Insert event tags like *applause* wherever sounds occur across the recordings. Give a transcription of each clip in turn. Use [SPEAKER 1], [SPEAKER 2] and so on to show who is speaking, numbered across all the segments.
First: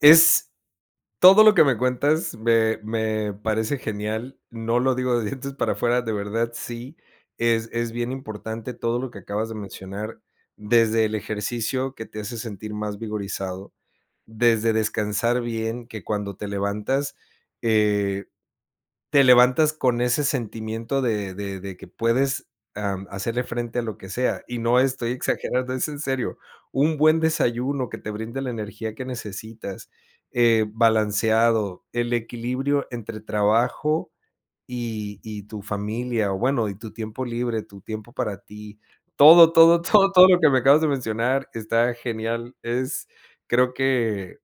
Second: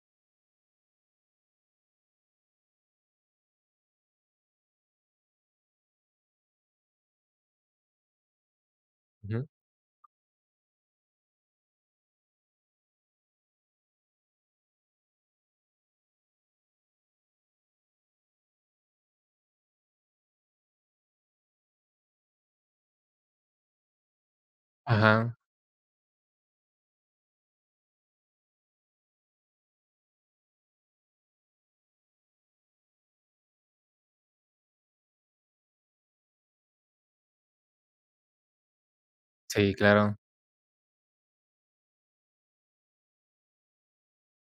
[SPEAKER 1] Es todo lo que me cuentas me me parece genial. No lo digo de dientes para afuera, de verdad sí, es es bien importante todo lo que
[SPEAKER 2] Ujú.
[SPEAKER 1] acabas de mencionar, desde el ejercicio que te hace sentir más vigorizado, desde descansar bien, que cuando te levantas, eh, te levantas con ese sentimiento de de de que puedes, am, hacerle frente a lo que sea, y no estoy
[SPEAKER 2] Ajá.
[SPEAKER 1] exagerando, es en serio. Un buen desayuno que te brinde la energía que necesitas, eh, balanceado, el equilibrio entre trabajo y y tu familia, o bueno, y tu tiempo libre, tu tiempo para ti, todo,
[SPEAKER 2] Sí,
[SPEAKER 1] todo, todo,
[SPEAKER 2] claro.
[SPEAKER 1] todo lo que me acabas de mencionar está genial, es creo que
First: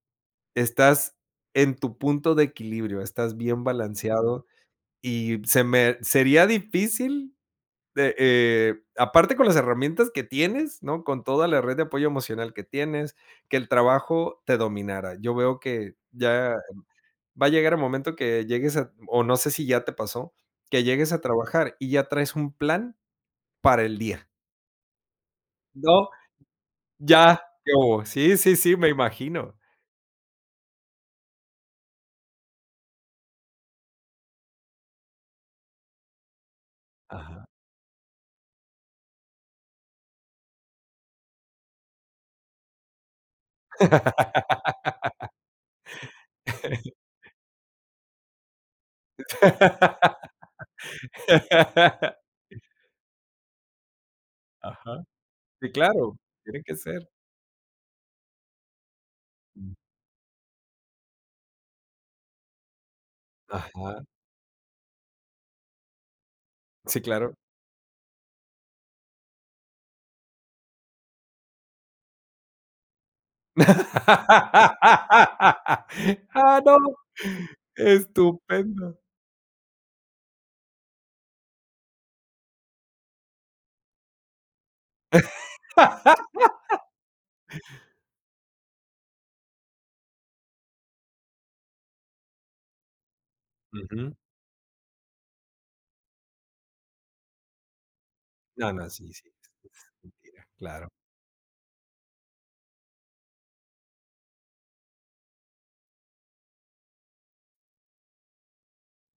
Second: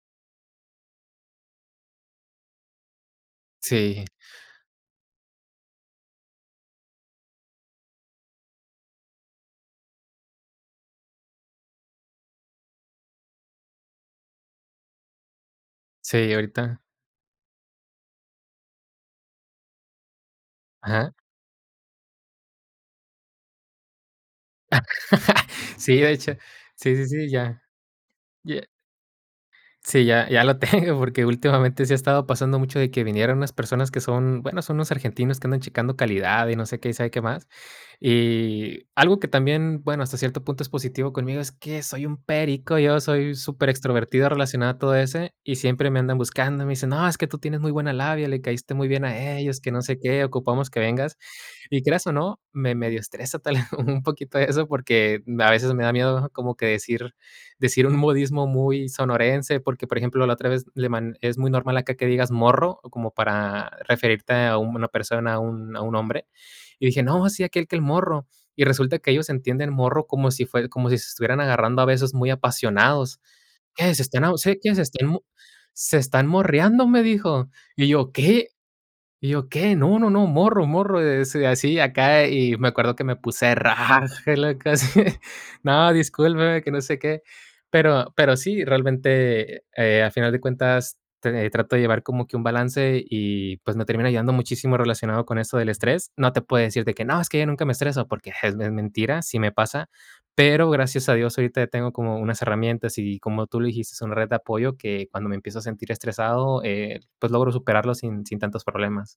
[SPEAKER 1] estás en tu punto de equilibrio, estás bien
[SPEAKER 2] Sí.
[SPEAKER 1] balanceado y se me sería difícil de, eh, aparte con las herramientas que tienes, ¿no? Con toda la red de apoyo emocional que tienes, que el trabajo te dominara. Yo veo que
[SPEAKER 2] Sí,
[SPEAKER 1] ya
[SPEAKER 2] ahorita.
[SPEAKER 1] va a llegar el momento que llegues a o no sé si ya te pasó, que llegues
[SPEAKER 2] Ajá.
[SPEAKER 1] a trabajar y ya traes un plan para el día.
[SPEAKER 2] *laughs* Sí,
[SPEAKER 1] No.
[SPEAKER 2] de hecho. Sí, sí, sí,
[SPEAKER 1] Ya,
[SPEAKER 2] ya
[SPEAKER 1] ¿qué hubo? Sí, sí,
[SPEAKER 2] ya
[SPEAKER 1] sí, me imagino.
[SPEAKER 2] Sí, ya ya lo tengo, porque últimamente sí ha estado pasando mucho de que vinieron unas personas que son, bueno, son unos argentinos que andan checando calidad y no sé qué y sabe qué
[SPEAKER 1] Ajá.
[SPEAKER 2] más. Y algo que también, bueno, hasta cierto punto es positivo conmigo, es que soy un perico, yo soy superextrovertido relacionado a todo ese y siempre me andan buscando, me dicen:
[SPEAKER 1] *laughs*
[SPEAKER 2] "No, es que tú tienes muy buena labia, le caíste muy bien a ellos", que no sé qué, "ocupamos que vengas". Y creas o
[SPEAKER 1] *laughs*
[SPEAKER 2] no, me medio estresa tal *chuckles* vez un poquito eso,
[SPEAKER 1] Ajá.
[SPEAKER 2] porque a
[SPEAKER 1] Sí,
[SPEAKER 2] veces me da
[SPEAKER 1] claro,
[SPEAKER 2] miedo como
[SPEAKER 1] tiene
[SPEAKER 2] que
[SPEAKER 1] que ser.
[SPEAKER 2] decir decir un modismo muy sonorense, porque, por ejemplo, la otra vez le man es muy normal acá que digas: "Morro", como para
[SPEAKER 1] Ajá.
[SPEAKER 2] referirte a una persona, a un a un hombre, y
[SPEAKER 1] Sí,
[SPEAKER 2] dije: "No,
[SPEAKER 1] claro.
[SPEAKER 2] sí aquel que el morro", y resulta que ellos entienden morro como si fue como si se estuvieran agarrando a besos muy apasionados. "¿Qué se están abo se quién se están mo
[SPEAKER 1] *laughs*
[SPEAKER 2] se están
[SPEAKER 1] Ah,
[SPEAKER 2] morreando?".
[SPEAKER 1] no.
[SPEAKER 2] Me dijo. Y yo: "¿Qué?".Y
[SPEAKER 1] Estupendo.
[SPEAKER 2] yo: "¿Qué? No, no no, morro morro, es así acá". Y me acuerdo que me puse rojo, locos. *giggles* "No, discúlpeme", que no
[SPEAKER 1] *laughs*
[SPEAKER 2] sé qué. Pero pero sí, realmente, eh, a final de cuentas, t trato de llevar como que un balance y pues me termina
[SPEAKER 1] Ujú.
[SPEAKER 2] ayudando muchísimo relacionado con eso del estrés. No te puedo decir de que no es que yo nunca me estreso porque es
[SPEAKER 1] No,
[SPEAKER 2] men
[SPEAKER 1] no. Sí,
[SPEAKER 2] mentira,
[SPEAKER 1] sí,
[SPEAKER 2] sí me
[SPEAKER 1] es
[SPEAKER 2] pasa.
[SPEAKER 1] es mentira.
[SPEAKER 2] Pero
[SPEAKER 1] Claro.
[SPEAKER 2] gracias a Dios ahorita tengo como unas herramientas y como tú lo dijiste, una red de apoyo que cuando me empiezo a sentir estresado, eh, pues logro superarlo sin sin tantos problemas.